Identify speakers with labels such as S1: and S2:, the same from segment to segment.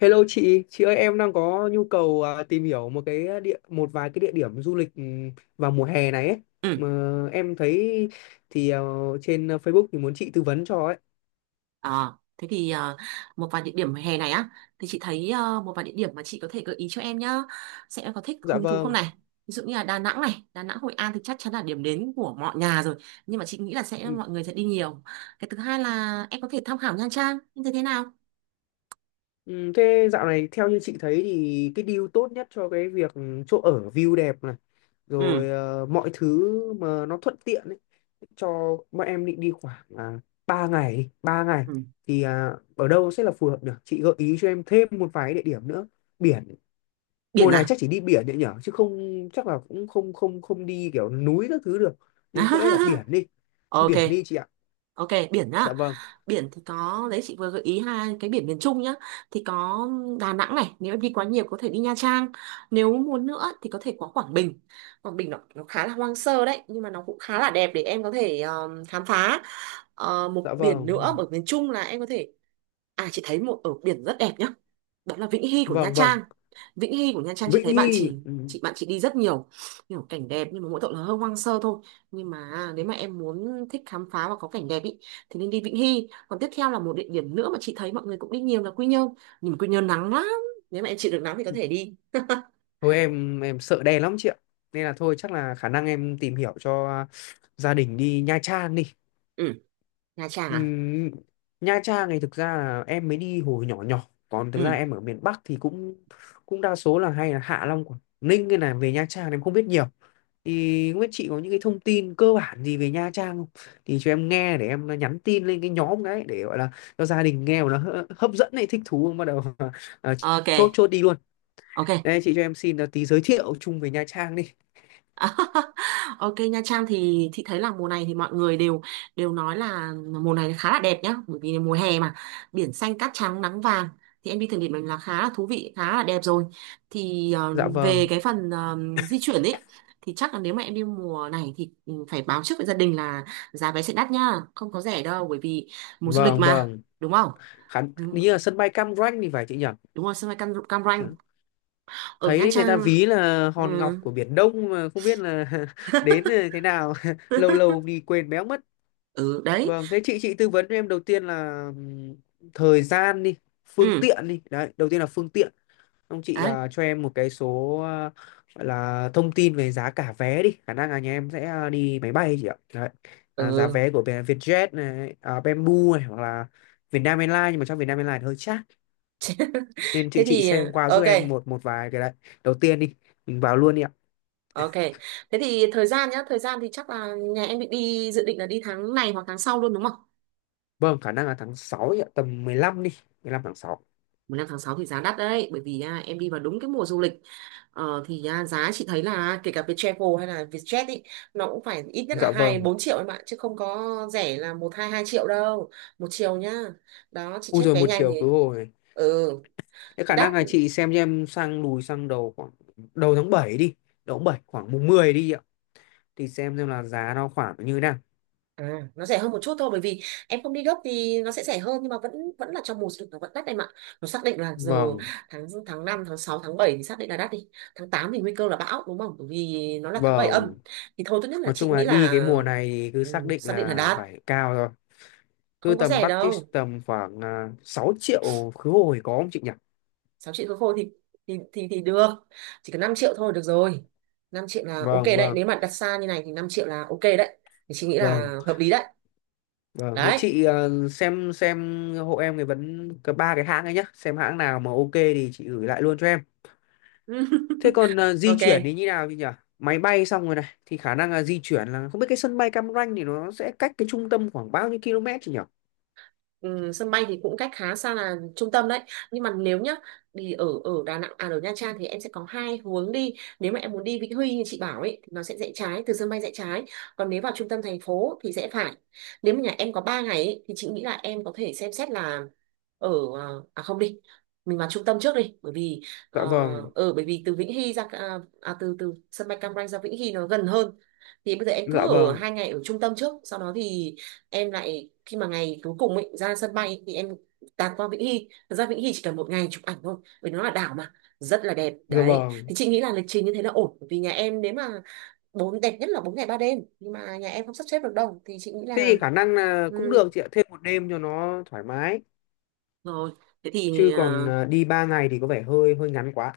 S1: Hello chị ơi em đang có nhu cầu tìm hiểu một vài cái địa điểm du lịch vào mùa hè này ấy.
S2: Ừ.
S1: Mà em thấy thì trên Facebook thì muốn chị tư vấn cho ấy.
S2: À, thế thì à, một vài địa điểm hè này á thì chị thấy một vài địa điểm mà chị có thể gợi ý cho em nhá. Xem em có thích
S1: Dạ
S2: hứng thú không
S1: vâng.
S2: này. Ví dụ như là Đà Nẵng này, Đà Nẵng Hội An thì chắc chắn là điểm đến của mọi nhà rồi. Nhưng mà chị nghĩ là
S1: Ừ,
S2: mọi người sẽ đi nhiều. Cái thứ hai là em có thể tham khảo Nha Trang như thế thế nào?
S1: ừ, Thế dạo này theo như chị thấy thì cái deal tốt nhất cho cái việc chỗ ở view đẹp này, rồi
S2: Ừ,
S1: mọi thứ mà nó thuận tiện ấy cho bọn em định đi khoảng 3 ngày, 3 ngày
S2: ừ.
S1: thì ở đâu sẽ là phù hợp được? Chị gợi ý cho em thêm một vài địa điểm nữa. Biển
S2: Biển
S1: mùa này
S2: à?
S1: chắc chỉ đi biển đấy nhở, chứ không chắc là cũng không không không đi kiểu núi các thứ được, nên có lẽ là biển đi,
S2: Ok,
S1: biển đi chị ạ.
S2: ok, biển nhá.
S1: Dạ vâng.
S2: Biển thì có đấy, chị vừa gợi ý hai cái biển miền Trung nhá, thì có Đà Nẵng này, nếu em đi quá nhiều có thể đi Nha Trang, nếu muốn nữa thì có thể qua Quảng Bình. Quảng Bình nó khá là hoang sơ đấy, nhưng mà nó cũng khá là đẹp để em có thể khám phá. Ờ, một
S1: Dạ
S2: biển nữa
S1: vâng.
S2: ở miền Trung là em có thể, chị thấy một ở biển rất đẹp nhá, đó là Vĩnh Hy của Nha
S1: Vâng, vâng,
S2: Trang. Vĩnh Hy của Nha Trang,
S1: Vĩnh Hy
S2: chị bạn chị đi rất nhiều, nhiều cảnh đẹp, nhưng mà mỗi tội là hơi hoang sơ thôi. Nhưng mà nếu mà em muốn thích khám phá và có cảnh đẹp ý thì nên đi Vĩnh Hy. Còn tiếp theo là một địa điểm nữa mà chị thấy mọi người cũng đi nhiều là Quy Nhơn, nhưng mà Quy Nhơn nắng lắm, nếu mà em chịu được nắng thì có thể đi.
S1: thôi em sợ đen lắm chị ạ, nên là thôi chắc là khả năng em tìm hiểu cho gia đình đi Nha Trang đi.
S2: Ừ. Nha Trang à.
S1: Ừm, Nha Trang này thực ra là em mới đi hồi nhỏ nhỏ, còn thực ra
S2: Ừ,
S1: em ở miền Bắc thì cũng cũng đa số là hay là Hạ Long, Quảng Ninh, nên là về Nha Trang em không biết nhiều, thì không biết chị có những cái thông tin cơ bản gì về Nha Trang không thì cho em nghe để em nhắn tin lên cái nhóm đấy, để gọi là cho gia đình nghe mà nó hấp dẫn này, thích thú bắt đầu à,
S2: ok,
S1: chốt chốt đi luôn.
S2: ok.
S1: Đây chị cho em xin là tí giới thiệu chung về Nha Trang đi.
S2: Ok, Nha Trang thì chị thấy là mùa này thì mọi người đều đều nói là mùa này khá là đẹp nhá, bởi vì mùa hè mà, biển xanh cát trắng nắng vàng, thì em đi thử nghiệm mình là khá là thú vị, khá là đẹp rồi. Thì
S1: Dạ vâng.
S2: về cái phần di chuyển ấy, thì chắc là nếu mà em đi mùa này thì phải báo trước với gia đình là giá vé sẽ đắt nhá, không có rẻ đâu, bởi vì mùa du lịch
S1: Vâng
S2: mà,
S1: vâng.
S2: đúng không?
S1: Khán
S2: Đúng,
S1: đi là sân bay Cam Ranh thì phải chị nhỉ.
S2: đúng rồi, sân bay Cam
S1: Dạ.
S2: Ranh ở Nha
S1: Thấy người ta
S2: Trang.
S1: ví là
S2: Ừ.
S1: hòn ngọc của Biển Đông mà không biết là đến thế nào lâu lâu đi quên béo mất.
S2: Ừ đấy.
S1: Vâng, thế chị tư vấn cho em đầu tiên là thời gian đi, phương
S2: Ừ
S1: tiện đi đấy, đầu tiên là phương tiện. Ông chị
S2: đấy.
S1: cho em một cái số gọi là thông tin về giá cả vé đi, khả năng là nhà em sẽ đi máy bay chị ạ. Đấy, giá
S2: Ừ.
S1: vé của Vietjet này Bamboo này, hoặc là Vietnam Airlines, nhưng mà trong Vietnam Airlines thì hơi chát, nên chị
S2: Thế
S1: chị
S2: thì
S1: xem qua giúp
S2: ok.
S1: em một một vài cái đấy. Đầu tiên đi, mình vào luôn đi ạ.
S2: Ok, thế thì thời gian nhá, thời gian thì chắc là nhà em định đi, dự định là đi tháng này hoặc tháng sau luôn đúng không.
S1: Vâng, khả năng là tháng 6 ạ, tầm 15 đi, 15 tháng sáu.
S2: 5/6 thì giá đắt đấy, bởi vì em đi vào đúng cái mùa du lịch. Giá chị thấy là kể cả Viettravel hay là Vietjet ý, nó cũng phải ít nhất là
S1: Dạ
S2: hai
S1: vâng.
S2: bốn triệu em ạ, chứ không có rẻ là 1 2 triệu đâu. Một chiều nhá. Đó chị
S1: U
S2: check
S1: rồi
S2: vé
S1: một
S2: nhanh thì.
S1: chiều khứ hồi.
S2: Ừ.
S1: Thế khả
S2: Đắt.
S1: năng là chị xem cho em sang, lùi sang đầu khoảng đầu tháng 7 đi, đầu tháng 7 khoảng mùng 10 đi ạ. Thì xem là giá nó khoảng như thế nào.
S2: À, nó rẻ hơn một chút thôi, bởi vì em không đi gấp thì nó sẽ rẻ hơn, nhưng mà vẫn vẫn là trong mùa du lịch, nó vẫn đắt em ạ. Nó xác định là giờ
S1: Vâng,
S2: tháng tháng năm, tháng sáu, tháng 7 thì xác định là đắt đi. Tháng 8 thì nguy cơ là bão đúng không? Bởi vì nó là tháng 7 âm.
S1: vâng.
S2: Thì thôi, tốt nhất là
S1: Nói
S2: chị
S1: chung là
S2: nghĩ
S1: đi
S2: là,
S1: cái mùa này thì cứ
S2: ừ,
S1: xác định
S2: xác định là
S1: là
S2: đắt,
S1: phải cao rồi. Cứ
S2: không có
S1: tầm
S2: rẻ
S1: budget
S2: đâu.
S1: tầm khoảng 6 triệu khứ hồi có không chị nhỉ?
S2: 6 triệu khối khô thì thì được. Chỉ cần 5 triệu thôi được rồi. 5 triệu là ok
S1: Vâng,
S2: đấy,
S1: vâng,
S2: nếu mà đặt xa như này thì 5 triệu là ok đấy. Thì chị nghĩ
S1: vâng.
S2: là hợp lý đấy.
S1: Vâng, thế
S2: Đấy.
S1: chị xem hộ em cái ba cái hãng ấy nhá, xem hãng nào mà ok thì chị gửi lại luôn cho em. Thế còn di chuyển
S2: Ok.
S1: thì như nào thì nhỉ? Máy bay xong rồi này thì khả năng là di chuyển là không biết cái sân bay Cam Ranh thì nó sẽ cách cái trung tâm khoảng bao nhiêu km chị nhỉ?
S2: Ừ, sân bay thì cũng cách khá xa là trung tâm đấy, nhưng mà nếu nhá, thì ở ở Đà Nẵng, à, ở Nha Trang thì em sẽ có hai hướng đi. Nếu mà em muốn đi Vĩnh Huy như chị bảo ấy thì nó sẽ rẽ trái, từ sân bay rẽ trái, còn nếu vào trung tâm thành phố thì sẽ phải, nếu mà nhà em có 3 ngày ấy, thì chị nghĩ là em có thể xem xét là ở, à không đi, mình vào trung tâm trước đi, bởi vì ờ,
S1: Dạ vâng,
S2: ở bởi vì từ Vĩnh Hy ra, từ từ sân bay Cam Ranh ra Vĩnh Hy nó gần hơn. Thì bây giờ em
S1: dạ
S2: cứ ở
S1: vâng,
S2: 2 ngày ở trung tâm trước, sau đó thì em lại khi mà ngày cuối cùng ấy, ra sân bay thì em tạt qua Vĩnh Hy. Thật ra Vĩnh Hy chỉ cần 1 ngày chụp ảnh thôi, vì nó là đảo mà, rất là đẹp
S1: dạ
S2: đấy.
S1: vâng.
S2: Thì chị nghĩ là lịch trình như thế là ổn. Bởi vì nhà em nếu mà đẹp nhất là 4 ngày 3 đêm, nhưng mà nhà em không sắp xếp được đâu thì chị nghĩ
S1: Thế
S2: là,
S1: thì khả năng là
S2: ừ,
S1: cũng được chị ạ, thêm một đêm cho nó thoải mái.
S2: rồi, thế thì
S1: Chứ còn
S2: ờ,
S1: đi 3 ngày thì có vẻ hơi hơi ngắn quá.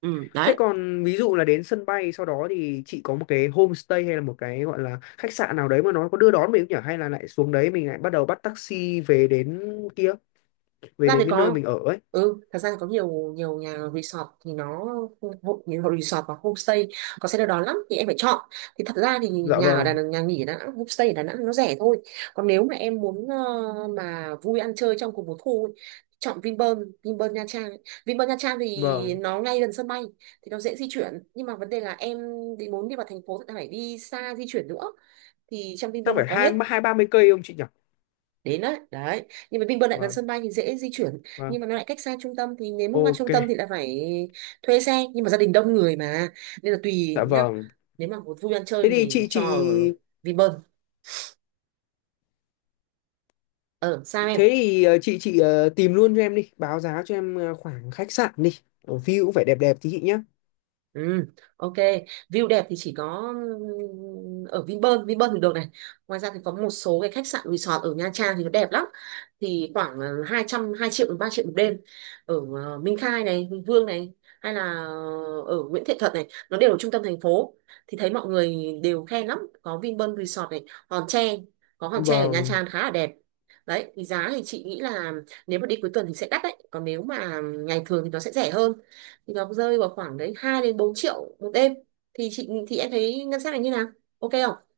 S2: ừ,
S1: Thế
S2: đấy.
S1: còn ví dụ là đến sân bay sau đó thì chị có một cái homestay hay là một cái gọi là khách sạn nào đấy mà nó có đưa đón mình không nhỉ? Hay là lại xuống đấy mình lại bắt đầu bắt taxi về đến kia, về
S2: Ra thì
S1: đến cái nơi
S2: có,
S1: mình ở ấy.
S2: ừ, thật ra thì có nhiều nhiều nhà resort thì nó hộ, nhiều resort và homestay có xe đưa đón lắm, thì em phải chọn. Thì thật ra thì
S1: Dạ
S2: nhà ở Đà
S1: vâng,
S2: Nẵng, nhà nghỉ ở Đà Nẵng, homestay ở Đà Nẵng nó rẻ thôi. Còn nếu mà em muốn mà vui ăn chơi trong cùng một khu ấy, chọn Vinpearl Vinpearl Nha Trang ấy. Vinpearl Nha Trang thì
S1: vâng.
S2: nó ngay gần sân bay, thì nó dễ di chuyển, nhưng mà vấn đề là em muốn đi vào thành phố thì phải đi xa, di chuyển nữa. Thì trong
S1: Chắc
S2: Vinpearl nó
S1: phải
S2: có
S1: hai
S2: hết,
S1: hai ba mươi cây không chị nhỉ?
S2: đến đấy đấy. Nhưng mà Vinpearl lại gần
S1: Vâng,
S2: sân bay thì dễ di chuyển,
S1: vâng.
S2: nhưng mà nó lại cách xa trung tâm, thì nếu muốn qua trung
S1: Ok,
S2: tâm thì lại phải thuê xe, nhưng mà gia đình đông người mà, nên là tùy
S1: dạ
S2: nhá.
S1: vâng.
S2: Nếu mà vui ăn
S1: Thế
S2: chơi
S1: thì
S2: thì
S1: chị chị
S2: cho Vinpearl. Ờ sao em
S1: Thế thì tìm luôn cho em đi, báo giá cho em khoảng khách sạn đi. Ở view cũng phải đẹp đẹp tí chị nhé.
S2: Ừ, ok. View đẹp thì chỉ có ở Vinpearl thì được này. Ngoài ra thì có một số cái khách sạn resort ở Nha Trang thì nó đẹp lắm. Thì khoảng 200, 2 triệu đến 3 triệu một đêm. Ở Minh Khai này, Hùng Vương này, hay là ở Nguyễn Thiện Thuật này, nó đều ở trung tâm thành phố. Thì thấy mọi người đều khen lắm, có Vinpearl Resort này, Hòn Tre, có Hòn Tre ở Nha
S1: Vâng.
S2: Trang khá là đẹp. Đấy, thì giá thì chị nghĩ là, nếu mà đi cuối tuần thì sẽ đắt đấy, còn nếu mà ngày thường thì nó sẽ rẻ hơn, thì nó rơi vào khoảng đấy 2 đến 4 triệu một đêm. Thì chị thì Em thấy ngân sách này như nào, ok không?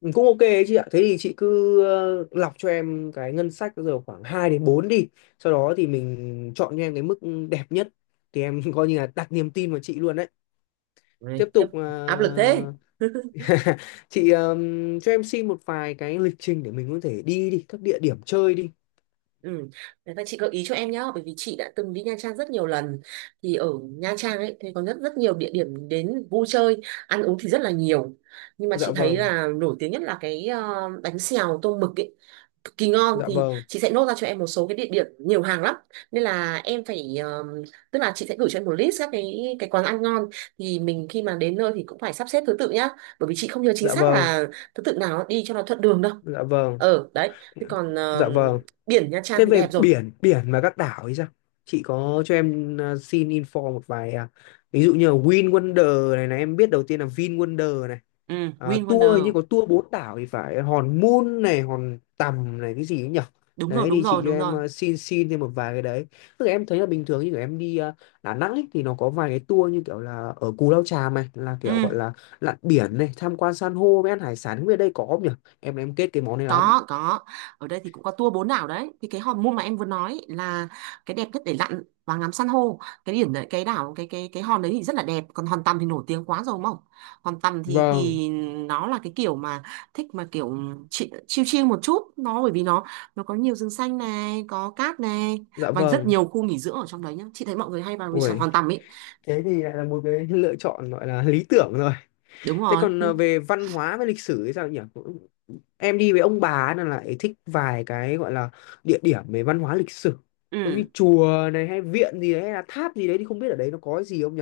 S1: Ừ, cũng ok ấy chị ạ, thế thì chị cứ lọc cho em cái ngân sách bây giờ khoảng 2 đến 4 đi, sau đó thì mình chọn cho em cái mức đẹp nhất, thì em coi như là đặt niềm tin vào chị luôn đấy.
S2: Đấy,
S1: Tiếp
S2: khiếp,
S1: tục
S2: áp lực thế.
S1: chị cho em xin một vài cái lịch trình để mình có thể đi đi các địa điểm chơi đi.
S2: Ừ. Đấy, và chị gợi ý cho em nhá, bởi vì chị đã từng đi Nha Trang rất nhiều lần. Thì ở Nha Trang ấy thì có rất rất nhiều địa điểm đến vui chơi, ăn uống thì rất là nhiều. Nhưng mà
S1: Dạ
S2: chị thấy
S1: vâng.
S2: là nổi tiếng nhất là cái bánh xèo tôm mực ấy, cực kỳ ngon.
S1: Dạ
S2: Thì
S1: vâng.
S2: chị sẽ nốt ra cho em một số cái địa điểm, nhiều hàng lắm, nên là em phải tức là chị sẽ gửi cho em một list các cái quán ăn ngon. Thì mình khi mà đến nơi thì cũng phải sắp xếp thứ tự nhá, bởi vì chị không nhớ chính
S1: Dạ
S2: xác
S1: vâng.
S2: là thứ tự nào đi cho nó thuận đường đâu.
S1: Dạ vâng.
S2: Ờ đấy thế còn ờ,
S1: Dạ vâng.
S2: biển Nha Trang
S1: Thế
S2: thì
S1: về
S2: đẹp rồi.
S1: biển, biển và các đảo ấy sao? Chị có cho em xin info một vài ví dụ như là Win Wonder này, này em biết đầu tiên là Vin Wonder này.
S2: Ừ,
S1: À,
S2: Win
S1: tour như
S2: Wonder,
S1: có tour bốn đảo thì phải Hòn Mun này, Hòn Tầm này, cái gì ấy nhỉ?
S2: đúng rồi,
S1: Đấy
S2: đúng
S1: thì chị
S2: rồi,
S1: cho
S2: đúng
S1: em
S2: rồi.
S1: xin xin thêm một vài cái đấy. Tức là em thấy là bình thường như kiểu em đi Đà Nẵng ấy, thì nó có vài cái tour như kiểu là ở Cù Lao Chàm này, là
S2: Ừ,
S1: kiểu gọi là lặn biển này, tham quan san hô với ăn hải sản, không biết ở đây có không nhỉ? Em kết cái món này lắm.
S2: có, ở đây thì cũng có tour 4 đảo đấy. Thì cái hòn môn mà em vừa nói là cái đẹp nhất để lặn và ngắm san hô, cái điểm đấy, cái đảo, cái hòn đấy thì rất là đẹp. Còn hòn tầm thì nổi tiếng quá rồi đúng không? Hòn tầm thì
S1: Vâng,
S2: nó là cái kiểu mà thích, mà kiểu chill chill một chút, nó bởi vì nó có nhiều rừng xanh này, có cát này,
S1: dạ
S2: và rất
S1: vâng.
S2: nhiều khu nghỉ dưỡng ở trong đấy nhá. Chị thấy mọi người hay vào resort
S1: Ui,
S2: hòn tầm ấy.
S1: thế thì lại là một cái lựa chọn gọi là lý tưởng rồi.
S2: Đúng
S1: Thế
S2: rồi.
S1: còn về văn hóa với lịch sử thì sao nhỉ? Em đi với ông bà ấy là lại thích vài cái gọi là địa điểm về văn hóa lịch sử, giống như
S2: Ừ
S1: chùa này, hay viện gì đấy, hay là tháp gì đấy, thì không biết ở đấy nó có gì không nhỉ,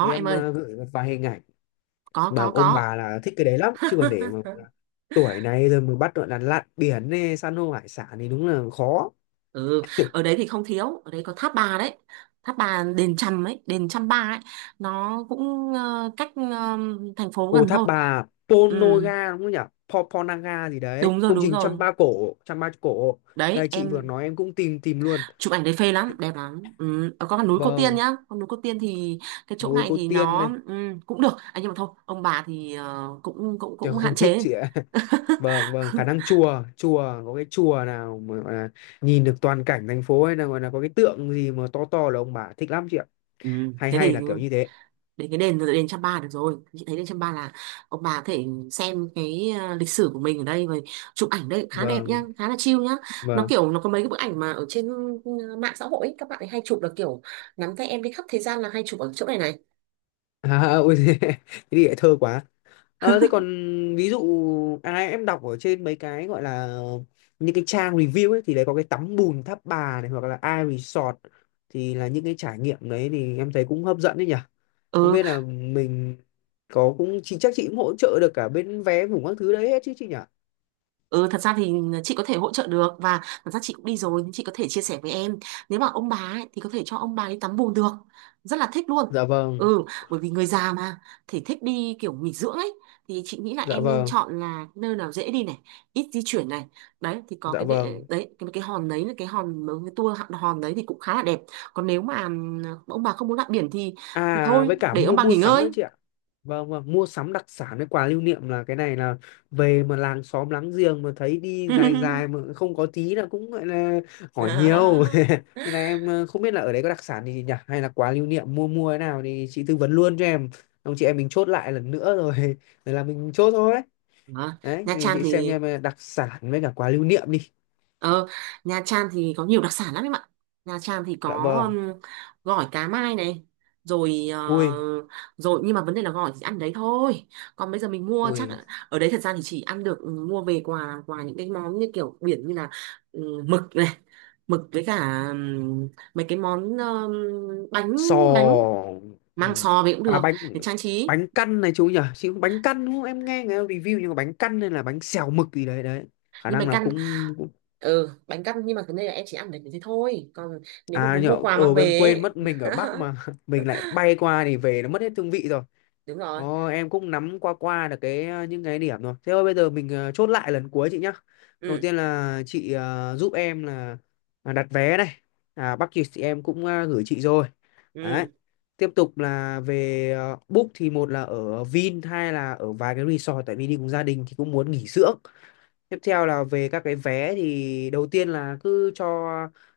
S1: để
S2: em
S1: em
S2: ơi.
S1: gửi một vài hình ảnh
S2: Có,
S1: bảo
S2: có,
S1: ông
S2: có.
S1: bà là thích cái đấy lắm. Chứ còn để mà tuổi này rồi mà bắt gọi là lặn biển này, san hô hải sản thì đúng là khó.
S2: Ừ, ở đấy thì không thiếu, ở đấy có tháp bà đấy. Tháp bà đền Chăm ấy, đền Chăm Ba ấy, nó cũng cách thành phố
S1: Ồ,
S2: gần
S1: tháp
S2: thôi.
S1: bà
S2: Ừ,
S1: Ponoga đúng không nhỉ? Ponaga gì đấy.
S2: đúng rồi,
S1: Công
S2: đúng
S1: trình Trăm
S2: rồi.
S1: Ba Cổ, Trăm Ba Cổ.
S2: Đấy,
S1: Đây chị vừa
S2: em
S1: nói em cũng tìm tìm luôn.
S2: chụp ảnh đấy phê lắm, đẹp lắm. Ừ, có con núi Cô Tiên
S1: Vâng,
S2: nhá. Con núi Cô Tiên thì cái chỗ
S1: núi
S2: này
S1: Cô
S2: thì
S1: Tiên
S2: nó
S1: này.
S2: cũng được. À, nhưng mà thôi, ông bà thì cũng cũng
S1: Trời
S2: cũng hạn
S1: không thích
S2: chế.
S1: chị ạ. Vâng, vâng, khả năng chùa có cái chùa nào mà gọi là nhìn được toàn cảnh thành phố, hay là gọi là có cái tượng gì mà to to là ông bà thích lắm chị ạ.
S2: Ừ,
S1: Hay
S2: thế
S1: hay
S2: thì
S1: là kiểu như thế.
S2: đến cái đền đền Chăm Pa được rồi. Chị thấy đền Chăm Pa là ông bà có thể xem cái lịch sử của mình ở đây rồi, chụp ảnh đây khá đẹp nhá,
S1: Vâng,
S2: khá là chill nhá. Nó
S1: vâng.
S2: kiểu nó có mấy cái bức ảnh mà ở trên mạng xã hội ấy, các bạn ấy hay chụp là kiểu nắm tay em đi khắp thế gian, là hay chụp ở chỗ này này.
S1: À, ôi thế thì lại thơ quá. Ờ, thế còn ví dụ em đọc ở trên mấy cái gọi là những cái trang review ấy thì đấy có cái tắm bùn Tháp Bà này, hoặc là iResort, thì là những cái trải nghiệm đấy thì em thấy cũng hấp dẫn đấy nhỉ. Không
S2: Ừ.
S1: biết là mình có cũng chị chắc chị cũng hỗ trợ được cả bên vé ngủ các thứ đấy hết chứ chị nhỉ?
S2: Ừ, thật ra thì chị có thể hỗ trợ được, và thật ra chị cũng đi rồi, nhưng chị có thể chia sẻ với em. Nếu mà ông bà ấy, thì có thể cho ông bà đi tắm bùn được, rất là thích luôn.
S1: Dạ vâng,
S2: Ừ, bởi vì người già mà, thể thích đi kiểu nghỉ dưỡng ấy, thì chị nghĩ là
S1: dạ
S2: em nên
S1: vâng,
S2: chọn là nơi nào dễ đi này, ít di chuyển này. Đấy thì có
S1: dạ
S2: cái đệ
S1: vâng.
S2: đấy, cái hòn đấy, là cái hòn mấy cái tour hòn hòn đấy thì cũng khá là đẹp. Còn nếu mà ông bà không muốn lặn biển thì
S1: À
S2: thôi
S1: với cả
S2: để ông
S1: mua
S2: bà nghỉ
S1: mua sắm nữa
S2: ngơi.
S1: chị ạ. Vâng vâng, mua sắm đặc sản với quà lưu niệm, là cái này là về mà làng xóm láng giềng mà thấy đi dài dài mà không có tí là cũng gọi là hỏi nhiều.
S2: Đó.
S1: Nên là em không biết là ở đấy có đặc sản gì nhỉ, hay là quà lưu niệm mua mua thế nào thì chị tư vấn luôn cho em. Ông chị em mình chốt lại lần nữa rồi rồi là mình chốt thôi.
S2: Đó.
S1: Đấy,
S2: Nha
S1: thì
S2: Trang
S1: chị xem
S2: thì,
S1: em đặc sản với cả quà lưu niệm đi.
S2: ờ, Nha Trang thì có nhiều đặc sản lắm em ạ. Nha Trang thì có
S1: Dạ vâng.
S2: um, gỏi cá mai này, rồi
S1: Ui,
S2: rồi nhưng mà vấn đề là gỏi thì ăn đấy thôi. Còn bây giờ mình mua chắc
S1: ui
S2: ở đấy thật ra thì chỉ ăn được. Ừ, mua về quà quà những cái món như kiểu biển, như là mực này, mực với cả mấy cái món, bánh, bánh,
S1: sò ừ.
S2: mang sò về cũng
S1: À
S2: được
S1: bánh,
S2: để trang trí.
S1: bánh căn này chú nhỉ, chị cũng bánh căn đúng không, em nghe người ta review, nhưng mà bánh căn hay là bánh xèo mực gì đấy đấy, khả
S2: Nhưng bánh
S1: năng là
S2: căn,
S1: cũng, cũng...
S2: ừ, bánh căn, nhưng mà vấn đề là em chỉ ăn được thế thôi. Còn nếu mà
S1: À
S2: muốn
S1: nhở,
S2: mua quà
S1: ờ,
S2: mang
S1: em
S2: về
S1: quên
S2: ấy,
S1: mất mình ở Bắc mà mình lại bay qua thì về nó mất hết hương vị rồi.
S2: đúng rồi.
S1: Ồ, em cũng nắm qua qua được cái những cái điểm rồi. Thế thôi bây giờ mình chốt lại lần cuối chị nhá. Đầu
S2: Ừ.
S1: tiên là chị giúp em là đặt vé này. À, Bắc Kiều thì em cũng gửi chị rồi. Đấy.
S2: Ừ.
S1: Tiếp tục là về book thì một là ở Vin, hai là ở vài cái resort, tại vì đi cùng gia đình thì cũng muốn nghỉ dưỡng. Tiếp theo là về các cái vé thì đầu tiên là cứ cho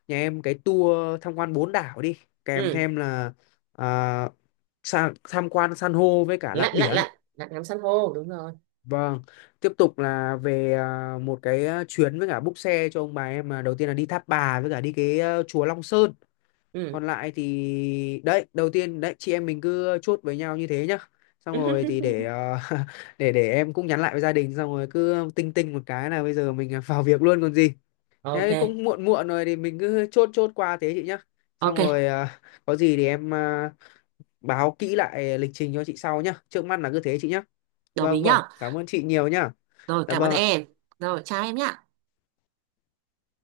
S1: nhà em cái tour tham quan bốn đảo đi, kèm
S2: Ừ.
S1: thêm là à, tham quan san hô với cả lặn
S2: lạnh lạnh
S1: biển.
S2: lạnh lạnh ngắm san hô, đúng rồi.
S1: Vâng, tiếp tục là về một cái chuyến với cả búc xe cho ông bà em, là đầu tiên là đi Tháp Bà với cả đi cái chùa Long Sơn.
S2: Ừ.
S1: Còn lại thì đấy, đầu tiên đấy chị em mình cứ chốt với nhau như thế nhá. Xong rồi thì để để em cũng nhắn lại với gia đình, xong rồi cứ tinh tinh một cái là bây giờ mình vào việc luôn còn gì.
S2: Ok.
S1: Thế cũng muộn muộn rồi thì mình cứ chốt chốt qua thế chị nhá. Xong
S2: Ok,
S1: rồi có gì thì em báo kỹ lại lịch trình cho chị sau nhá. Trước mắt là cứ thế chị nhá.
S2: đồng ý
S1: Vâng vâng,
S2: nhá.
S1: cảm ơn chị nhiều nhá.
S2: Rồi,
S1: Dạ
S2: cảm ơn
S1: vâng ạ.
S2: em. Rồi, chào em nhá.